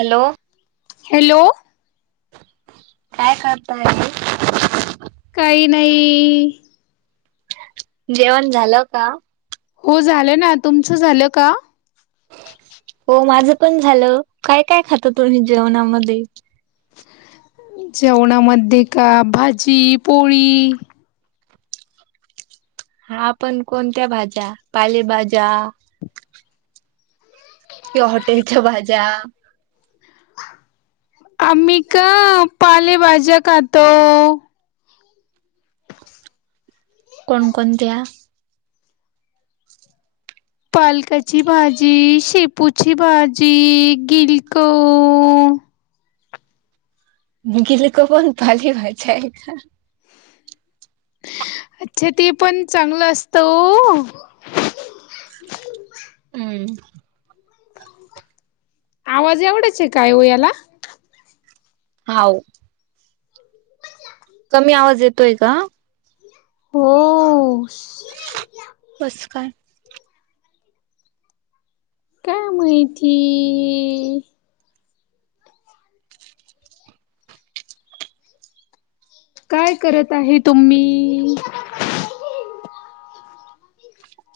Hello hello काय करताय आहे? काही नाही. जेवण झाल का? हो झालं ना. तुमच झाल का? हो माझं पण झालं. काय - काय खाता तुम्ही जेवणामध्ये? जेवणामध्ये का भाजी, पोळी हा पण कोणत्या भाज्या पालेभाज्या किंवा हॉटेलच्या भाज्या? आम्ही का? पालेभाज्या खातो. कोण कोणत्या? पालकाची भाजी, शेपूची भाजी, गिलक गिलक कोण भाजी भाज्या य अच्छा ते पण चांगलं असतं ओ. हम्. आवाज एवढाच आहे काय हो याला? हाव. कमी आवाज येतोय का? हो - - कस काय? काय माहिती? काय करत आहे तुम्ही?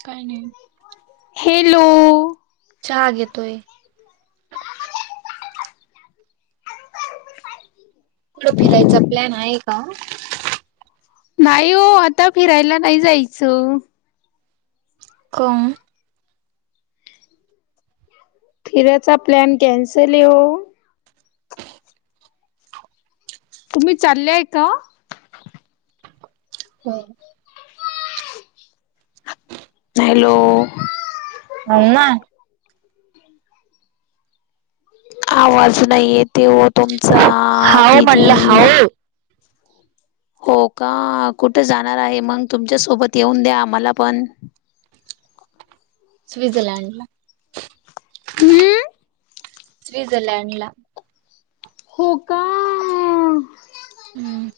काही नाही. हॅलो चहा घेतोय. कुठ फिरायचा प्लॅन आहे का? नाही ओ आता फिरायला नाही जायचं. कम फिरायचा प्लॅन कॅन्सल येऊ तुम्ही चालल्या आहे का? हो. हॅलो. हम्मा. आवाज नाय येते वो तुमचा हाव दिदी. म्हणलं हाव हो का. कुठे जाणार आहे मंग? तुमच्या सोबत येऊन द्या आम्हाला पण. स्वीटझरलँडला. हम्म स्विटझरलँडला. हो का? हम्म.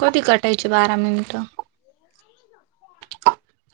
कधी कटायचे बारा मिनटं? [inaudible]